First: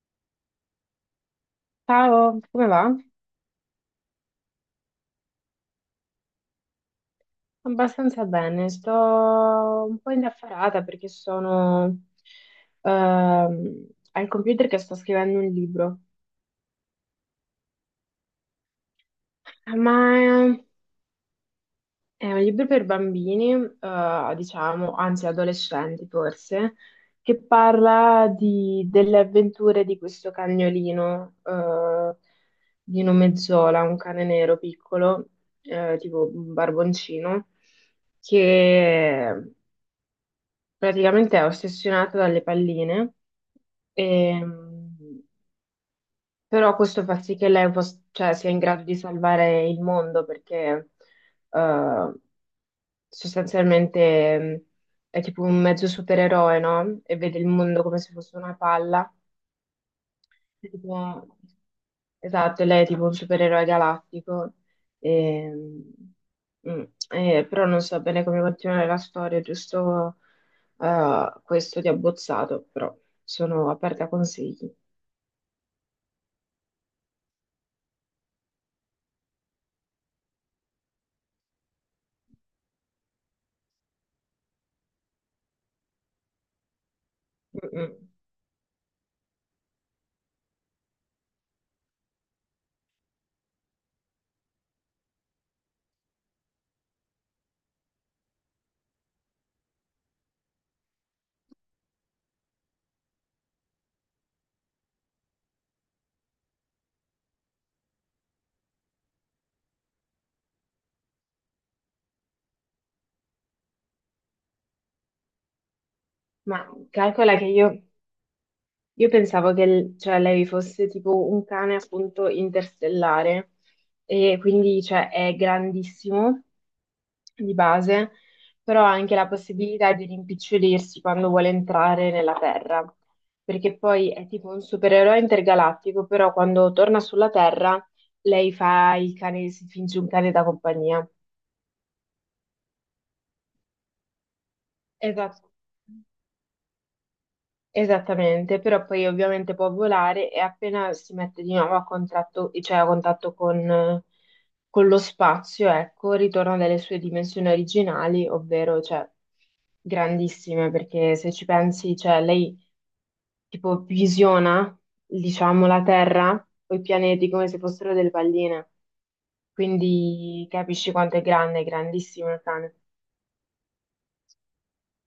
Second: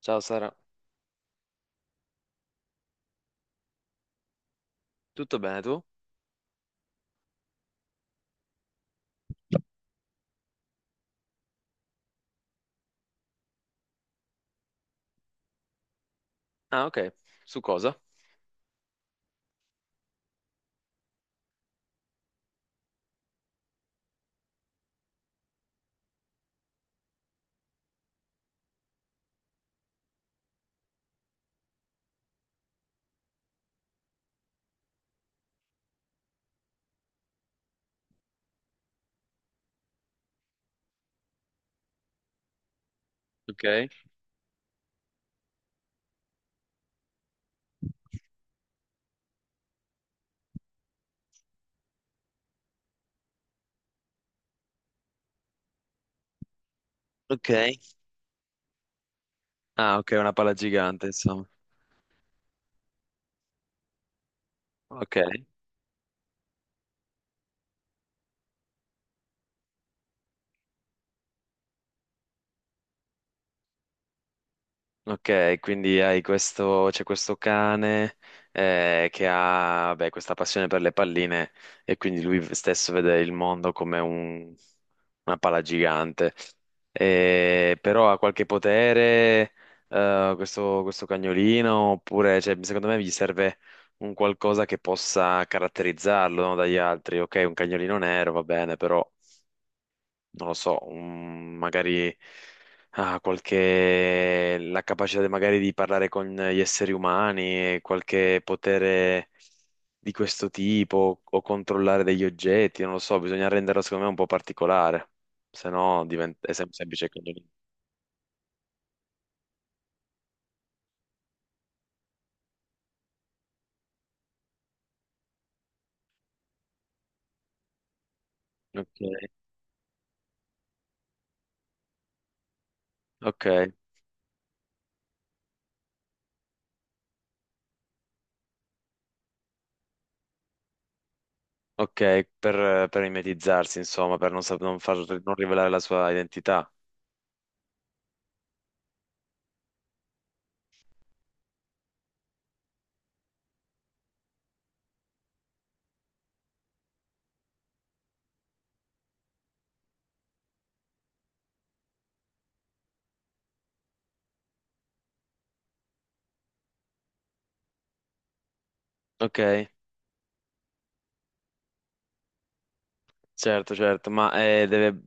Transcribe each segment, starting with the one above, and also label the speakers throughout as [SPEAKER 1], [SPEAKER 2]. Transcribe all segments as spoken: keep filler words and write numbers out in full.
[SPEAKER 1] Ciao Sara,
[SPEAKER 2] Ciao, come va?
[SPEAKER 1] tutto bene tu?
[SPEAKER 2] Abbastanza bene, sto un po' indaffarata perché sono ehm, al computer che sto scrivendo un libro,
[SPEAKER 1] Ah, ok. Su cosa?
[SPEAKER 2] ma eh, è un libro per bambini, eh, diciamo, anzi adolescenti forse, che parla di- delle avventure di questo cagnolino eh, di nome Zola, un cane nero piccolo, eh, tipo un barboncino che praticamente è ossessionata dalle palline,
[SPEAKER 1] Ok.
[SPEAKER 2] ehm, però questo fa sì che lei pos- cioè, sia in grado di salvare il mondo perché eh, sostanzialmente mh, è tipo un mezzo supereroe, no? E vede il
[SPEAKER 1] Ok,
[SPEAKER 2] mondo come se fosse una palla.
[SPEAKER 1] ah, ok, una pala gigante,
[SPEAKER 2] Tipo-
[SPEAKER 1] insomma.
[SPEAKER 2] Esatto, lei è tipo un supereroe galattico,
[SPEAKER 1] Ok.
[SPEAKER 2] e, mm, e- però non so bene come continuare la storia, giusto eh, questo di abbozzato, però sono aperta a consigli.
[SPEAKER 1] Ok, quindi hai questo, c'è questo cane eh, che ha, beh, questa passione per le palline e quindi lui stesso vede il mondo come un- una palla gigante.
[SPEAKER 2] Mm,
[SPEAKER 1] Eh,
[SPEAKER 2] mm.
[SPEAKER 1] però ha qualche potere eh, questo, questo cagnolino, oppure cioè, secondo me gli serve un qualcosa che possa caratterizzarlo, no, dagli altri. Ok, un cagnolino nero va bene, però non lo so, un- magari ah, qualche, la capacità de- magari di parlare con gli esseri umani, qualche potere di questo tipo o controllare degli oggetti, non lo so, bisogna renderlo secondo me un po' particolare, se no diventa, è
[SPEAKER 2] Ma
[SPEAKER 1] sem- semplice
[SPEAKER 2] calcola che
[SPEAKER 1] condominio.
[SPEAKER 2] io. Io pensavo che l- cioè, lei fosse tipo un cane appunto interstellare e quindi cioè, è grandissimo di base, però ha
[SPEAKER 1] Ok,
[SPEAKER 2] anche la possibilità di rimpicciolirsi quando vuole entrare nella Terra,
[SPEAKER 1] ok,
[SPEAKER 2] perché poi è tipo un supereroe intergalattico, però quando torna sulla Terra lei fa il cane, si finge un cane da compagnia.
[SPEAKER 1] ok, per, per mimetizzarsi, insomma, per non, sap- non far- non
[SPEAKER 2] Esatto.
[SPEAKER 1] rivelare la sua identità.
[SPEAKER 2] Esattamente, però poi ovviamente può volare e appena si mette di nuovo a contratto- cioè a contatto con, con lo spazio, ecco, ritorna nelle sue dimensioni originali, ovvero cioè, grandissime, perché se ci pensi, cioè, lei tipo visiona, diciamo, la Terra o i pianeti come se fossero delle palline,
[SPEAKER 1] Ok.
[SPEAKER 2] quindi capisci quanto è grande, è grandissimo il cane.
[SPEAKER 1] Certo, certo, ma eh, deve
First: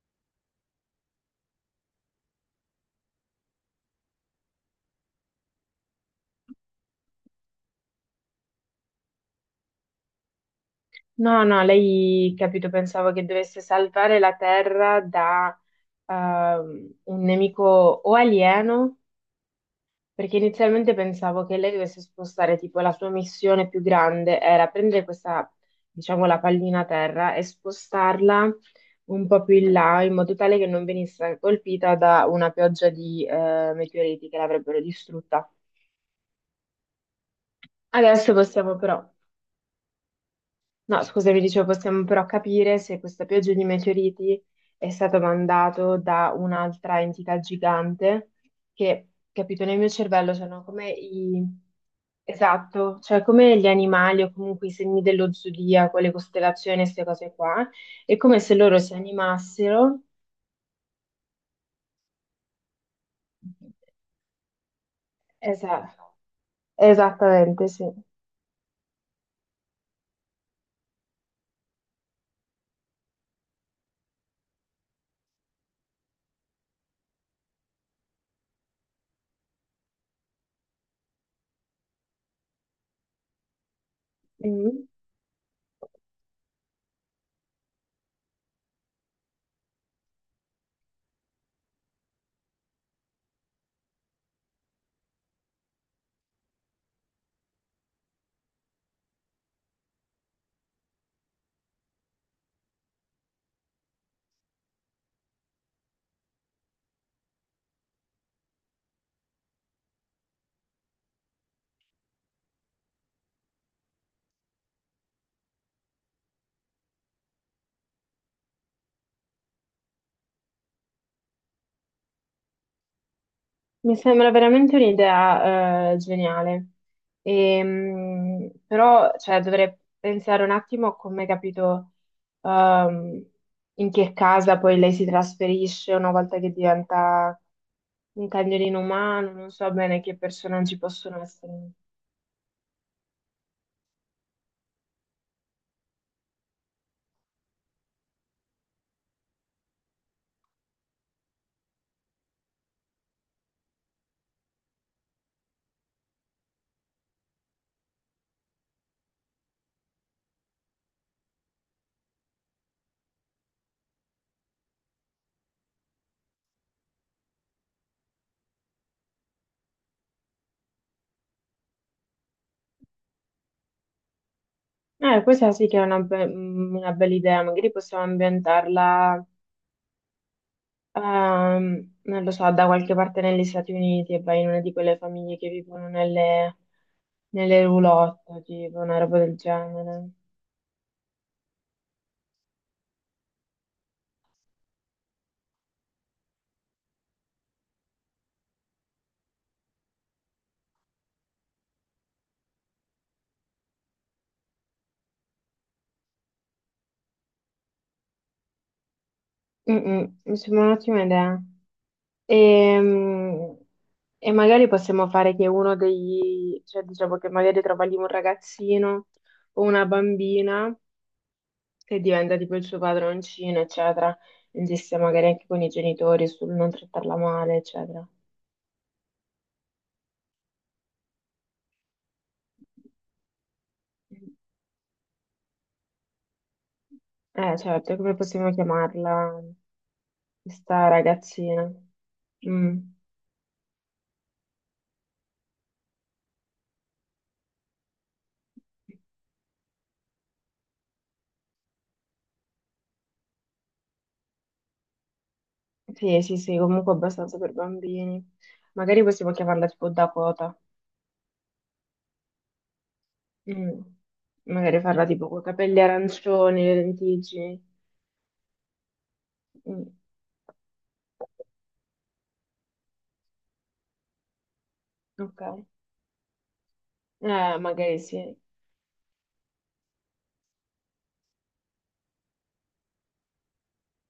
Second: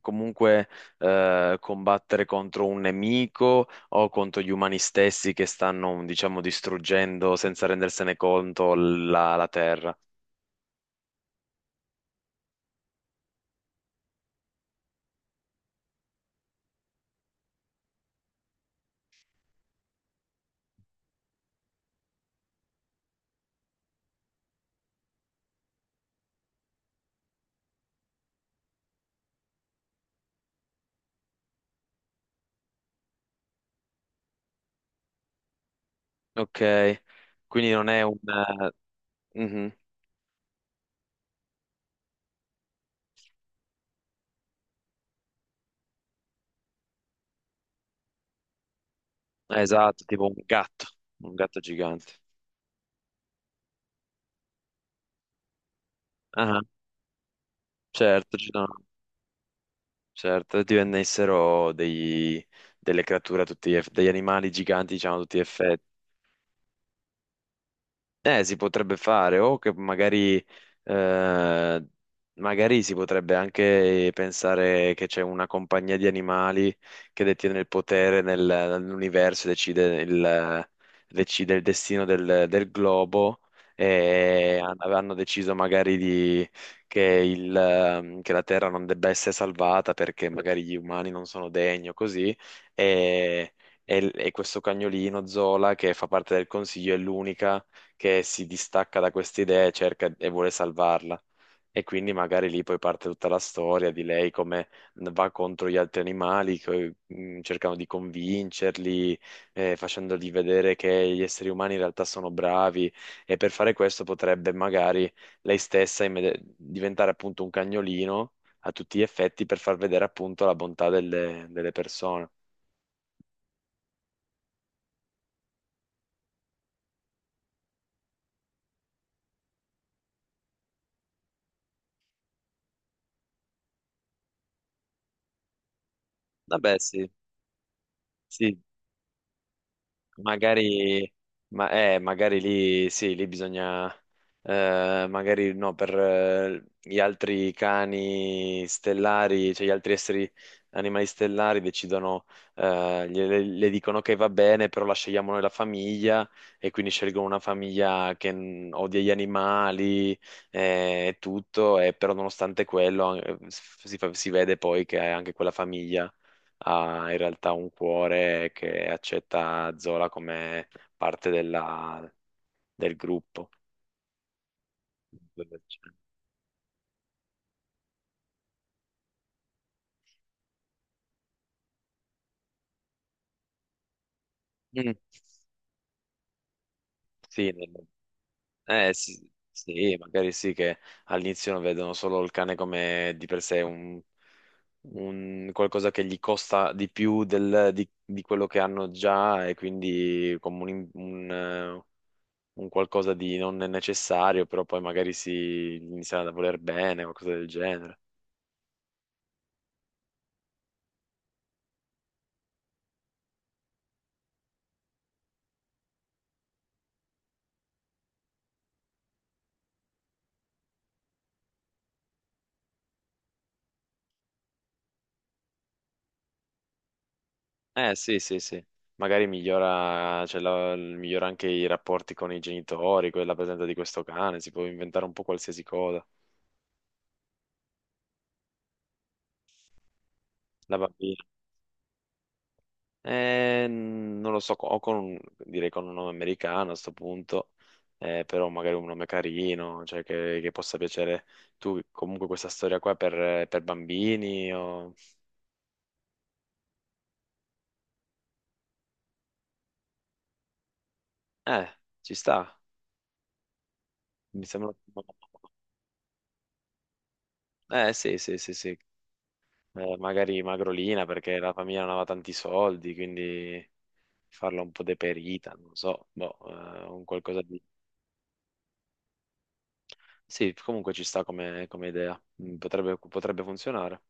[SPEAKER 1] comunque eh, combattere contro un nemico o contro gli umani stessi che stanno, diciamo, distruggendo senza rendersene conto la, la Terra.
[SPEAKER 2] No, no, lei, capito, pensavo che dovesse salvare la Terra da ehm, un nemico o alieno, perché inizialmente pensavo che lei dovesse spostare, tipo, la sua missione più grande era prendere questa, diciamo, la pallina Terra e spostarla un po' più in là, in modo tale che non venisse colpita da una pioggia di eh, meteoriti che l'avrebbero distrutta.
[SPEAKER 1] Ok, quindi non è un...
[SPEAKER 2] Adesso
[SPEAKER 1] eh,
[SPEAKER 2] possiamo però...
[SPEAKER 1] mhm,
[SPEAKER 2] No, scusami, dicevo, possiamo però capire se questa pioggia di meteoriti è stata mandata da un'altra entità gigante che, capito, nel mio
[SPEAKER 1] esatto, tipo un
[SPEAKER 2] cervello sono
[SPEAKER 1] gatto,
[SPEAKER 2] come
[SPEAKER 1] un gatto
[SPEAKER 2] i...
[SPEAKER 1] gigante.
[SPEAKER 2] Esatto, cioè come gli animali o comunque i segni dello zodiaco, le
[SPEAKER 1] Ah,
[SPEAKER 2] costellazioni, queste cose qua, è
[SPEAKER 1] certo,
[SPEAKER 2] come
[SPEAKER 1] ci
[SPEAKER 2] se
[SPEAKER 1] sono-
[SPEAKER 2] loro si animassero.
[SPEAKER 1] certo, divennessero dei- delle creature, a tutti gli eff- degli animali giganti, diciamo, a tutti gli effetti.
[SPEAKER 2] Esatto, esattamente, sì.
[SPEAKER 1] Eh, si potrebbe fare, o che magari, eh, magari si potrebbe anche pensare che c'è una compagnia di animali che detiene il potere nel- nell'universo e decide il, decide il destino del, del globo e han-
[SPEAKER 2] Mm.
[SPEAKER 1] hanno deciso magari di- che, il, ehm, che la Terra non debba essere salvata perché magari gli umani non sono degni o così e, e e questo cagnolino Zola, che fa parte del consiglio, è l'unica che si distacca da queste idee e cerca e vuole salvarla. E quindi magari lì poi parte tutta la storia di lei come va contro gli altri animali, che, mm, cercano di convincerli, eh, facendogli vedere che gli esseri umani in realtà sono bravi, e per fare questo potrebbe magari lei stessa immedi- diventare appunto un cagnolino a tutti gli effetti per far vedere appunto la bontà delle, delle persone.
[SPEAKER 2] Mi sembra veramente un'idea eh, geniale. Ehm, però cioè, dovrei pensare un attimo a come capito ehm, in che casa poi lei si trasferisce una volta che
[SPEAKER 1] Vabbè, sì,
[SPEAKER 2] diventa un
[SPEAKER 1] sì,
[SPEAKER 2] cagnolino umano, non so bene che personaggi
[SPEAKER 1] magari,
[SPEAKER 2] possono
[SPEAKER 1] ma,
[SPEAKER 2] essere.
[SPEAKER 1] eh, magari lì sì, lì bisogna, eh, magari no, per eh, gli altri cani stellari, cioè gli altri esseri animali stellari decidono, eh, gliele- le, dicono che va bene, però la scegliamo noi la famiglia, e quindi scelgono una famiglia che, mm, odia gli animali, eh, e tutto, e però nonostante quello, eh, si fa- si vede poi che anche quella famiglia ha in realtà un cuore che accetta Zola come parte della- del gruppo.
[SPEAKER 2] Eh, questa sì che è una, be- mm, una bella idea, magari possiamo ambientarla. Ehm, non lo so, da qualche parte negli Stati Uniti e vai in una di
[SPEAKER 1] Mm.
[SPEAKER 2] quelle famiglie che vivono nelle,
[SPEAKER 1] Sì,
[SPEAKER 2] nelle
[SPEAKER 1] nel-
[SPEAKER 2] roulotte, tipo
[SPEAKER 1] eh,
[SPEAKER 2] una roba
[SPEAKER 1] sì,
[SPEAKER 2] del
[SPEAKER 1] sì,
[SPEAKER 2] genere.
[SPEAKER 1] magari sì che all'inizio vedono solo il cane come di per sé un, un qualcosa che gli costa di più del- di, di quello che hanno già, e quindi come un, un, eh, un qualcosa di non necessario, però poi magari si iniziano a voler bene o qualcosa del genere.
[SPEAKER 2] Mm, mm, mi sembra un'ottima idea. Ehm, E, magari possiamo fare che uno degli, cioè diciamo che magari trova lì un ragazzino o una bambina che diventa tipo il suo padroncino, eccetera. Insiste magari anche con i genitori sul non trattarla male,
[SPEAKER 1] Eh
[SPEAKER 2] eccetera.
[SPEAKER 1] sì, sì, sì. Magari migliora, cioè, la- migliora anche i rapporti con i genitori, quella presenza di questo cane, si può inventare un po' qualsiasi cosa.
[SPEAKER 2] Eh, certo, come possiamo chiamarla
[SPEAKER 1] La
[SPEAKER 2] questa
[SPEAKER 1] bambina.
[SPEAKER 2] ragazzina? Mm.
[SPEAKER 1] Eh, non lo so, o con, un- direi con un nome americano a sto punto, eh, però magari un nome carino, cioè che, che possa piacere. Tu comunque questa storia qua è per, per bambini o...
[SPEAKER 2] Sì, sì, sì, comunque abbastanza per bambini. Magari possiamo chiamarla tipo Dakota.
[SPEAKER 1] Eh, ci sta,
[SPEAKER 2] Mm.
[SPEAKER 1] mi sembra...
[SPEAKER 2] Magari farla tipo con capelli arancioni, le lentiggini.
[SPEAKER 1] Eh sì, sì, sì, sì.
[SPEAKER 2] Mm.
[SPEAKER 1] Eh, magari Magrolina perché la famiglia non aveva tanti soldi, quindi... farla un po'
[SPEAKER 2] Ok.
[SPEAKER 1] deperita, non so, boh, eh, un qualcosa
[SPEAKER 2] Eh,
[SPEAKER 1] di...
[SPEAKER 2] magari sì.
[SPEAKER 1] Sì, comunque ci sta come, come idea. Mm, potrebbe, potrebbe funzionare.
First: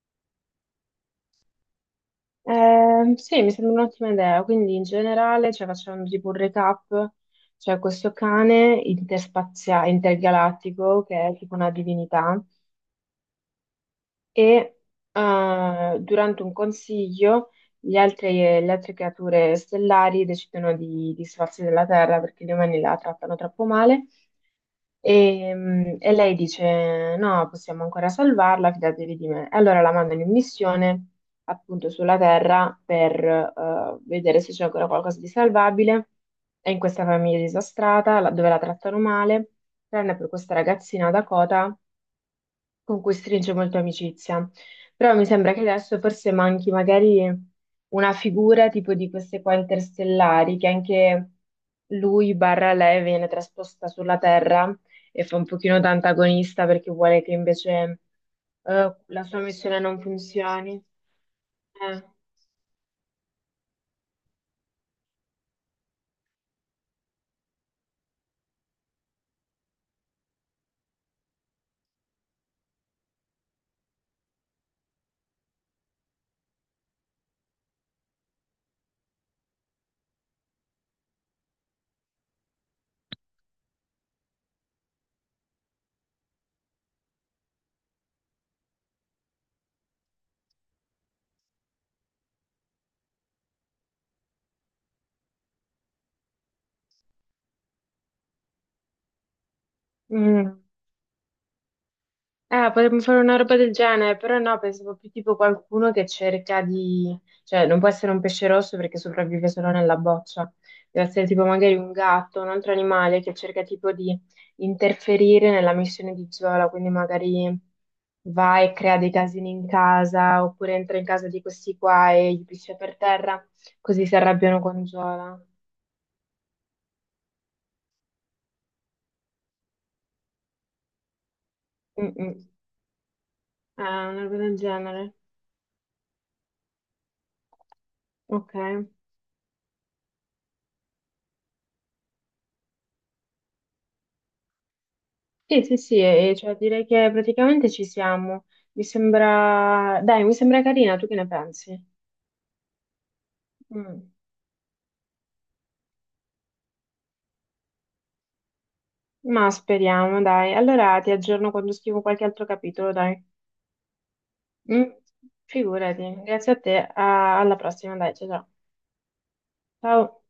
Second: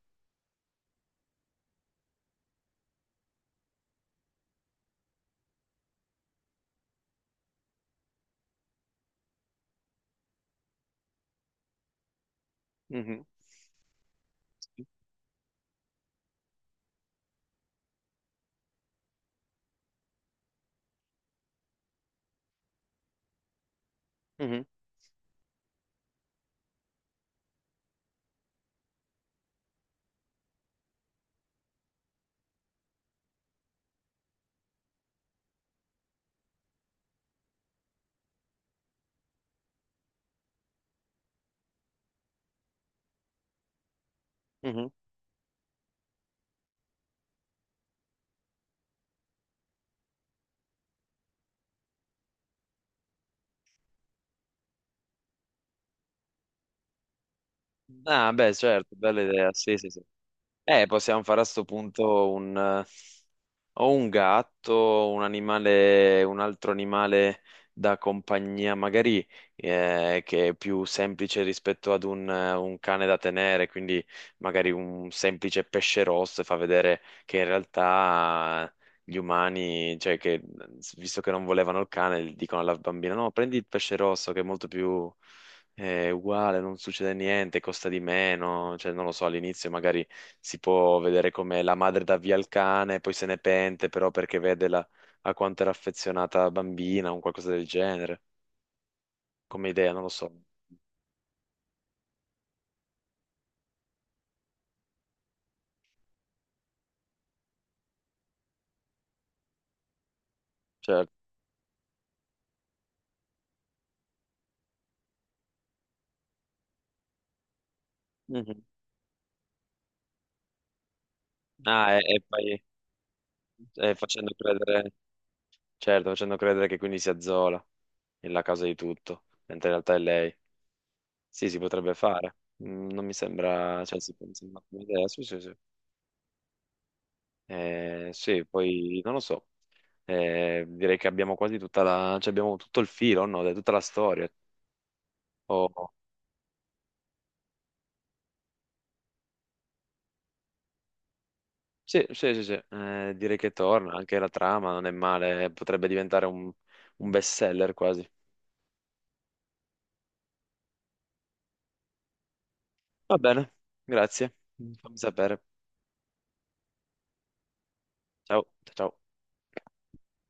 [SPEAKER 2] Ehm, sì, mi sembra un'ottima idea. Quindi in generale, cioè, facciamo tipo un recap, cioè questo cane interspaziale, intergalattico, che è tipo una divinità,
[SPEAKER 1] Mhm.
[SPEAKER 2] e
[SPEAKER 1] Sì.
[SPEAKER 2] eh, durante un consiglio gli altri- le altre creature stellari decidono di di sfarsi della Terra perché gli umani la trattano troppo male
[SPEAKER 1] Mhm.
[SPEAKER 2] e, mm, e lei dice: "No, possiamo ancora salvarla, fidatevi di me". E allora la mandano in missione appunto sulla Terra per eh, vedere se c'è ancora qualcosa di salvabile. È in questa famiglia disastrata la- dove la trattano male, tranne per questa ragazzina Dakota con cui stringe molto amicizia.
[SPEAKER 1] Mhm.
[SPEAKER 2] Però mi sembra che adesso forse manchi magari una figura tipo di queste qua interstellari, che anche lui barra lei viene trasposta sulla Terra e fa un pochino da antagonista perché vuole che invece
[SPEAKER 1] Ah, beh, certo,
[SPEAKER 2] eh,
[SPEAKER 1] bella
[SPEAKER 2] la sua
[SPEAKER 1] idea, sì,
[SPEAKER 2] missione
[SPEAKER 1] sì, sì.
[SPEAKER 2] non funzioni.
[SPEAKER 1] Eh, possiamo fare a sto
[SPEAKER 2] Eh.
[SPEAKER 1] punto un, ho un gatto, un animale, un altro animale da compagnia, magari eh, che è più semplice rispetto ad un, eh, un cane da tenere, quindi magari un semplice pesce rosso, e fa vedere che in realtà gli umani, cioè che, visto che non volevano il cane, dicono alla bambina: no, prendi il pesce rosso che è molto più. È uguale, non succede niente, costa di meno, cioè non lo so, all'inizio magari si può vedere come la madre dà via il cane, poi se ne pente però perché vede la- a quanto era affezionata la bambina o un qualcosa del genere, come idea, non lo so.
[SPEAKER 2] Mm. Eh, potremmo fare una roba del genere, però no, pensavo più tipo qualcuno che cerca di... cioè non può essere un pesce rosso perché sopravvive solo nella boccia, deve
[SPEAKER 1] Certo.
[SPEAKER 2] essere tipo magari un gatto, un altro animale che cerca tipo di interferire nella missione di Zola, quindi magari va
[SPEAKER 1] Mhm.
[SPEAKER 2] e crea dei casini in casa, oppure entra in casa di questi
[SPEAKER 1] Ah, e,
[SPEAKER 2] qua
[SPEAKER 1] e
[SPEAKER 2] e gli
[SPEAKER 1] poi,
[SPEAKER 2] piscia per terra,
[SPEAKER 1] e
[SPEAKER 2] così si
[SPEAKER 1] facendo
[SPEAKER 2] arrabbiano con
[SPEAKER 1] credere,
[SPEAKER 2] Zola.
[SPEAKER 1] certo, facendo credere che quindi sia Zola la causa di tutto, mentre in realtà è lei. Sì, si potrebbe fare.
[SPEAKER 2] Mm-mm.
[SPEAKER 1] Mm, non mi
[SPEAKER 2] Eh,
[SPEAKER 1] sembra, cioè, si
[SPEAKER 2] una
[SPEAKER 1] mi
[SPEAKER 2] roba del
[SPEAKER 1] sembra un'idea,
[SPEAKER 2] genere.
[SPEAKER 1] sì, sì, sì. Eh, sì,
[SPEAKER 2] Ok.
[SPEAKER 1] poi non lo so. Eh, direi che abbiamo quasi tutta la, cioè abbiamo tutto il filo, no? Dai, tutta la storia.
[SPEAKER 2] Sì, sì,
[SPEAKER 1] Oh,
[SPEAKER 2] sì, e e cioè direi che praticamente ci siamo. Mi sembra, dai, mi sembra carina, tu che ne pensi?
[SPEAKER 1] sì, sì, sì, sì. Eh, direi che torna,
[SPEAKER 2] Mm.
[SPEAKER 1] anche la trama non è male, potrebbe diventare un, un best seller quasi.
[SPEAKER 2] Ma speriamo, dai. Allora ti aggiorno quando scrivo qualche altro capitolo,
[SPEAKER 1] Va
[SPEAKER 2] dai.
[SPEAKER 1] bene, grazie,
[SPEAKER 2] Mm.
[SPEAKER 1] fammi sapere.
[SPEAKER 2] Figurati, grazie a te, a- alla prossima, dai, ciao
[SPEAKER 1] Ciao,
[SPEAKER 2] ciao.
[SPEAKER 1] ciao.
[SPEAKER 2] Ciao.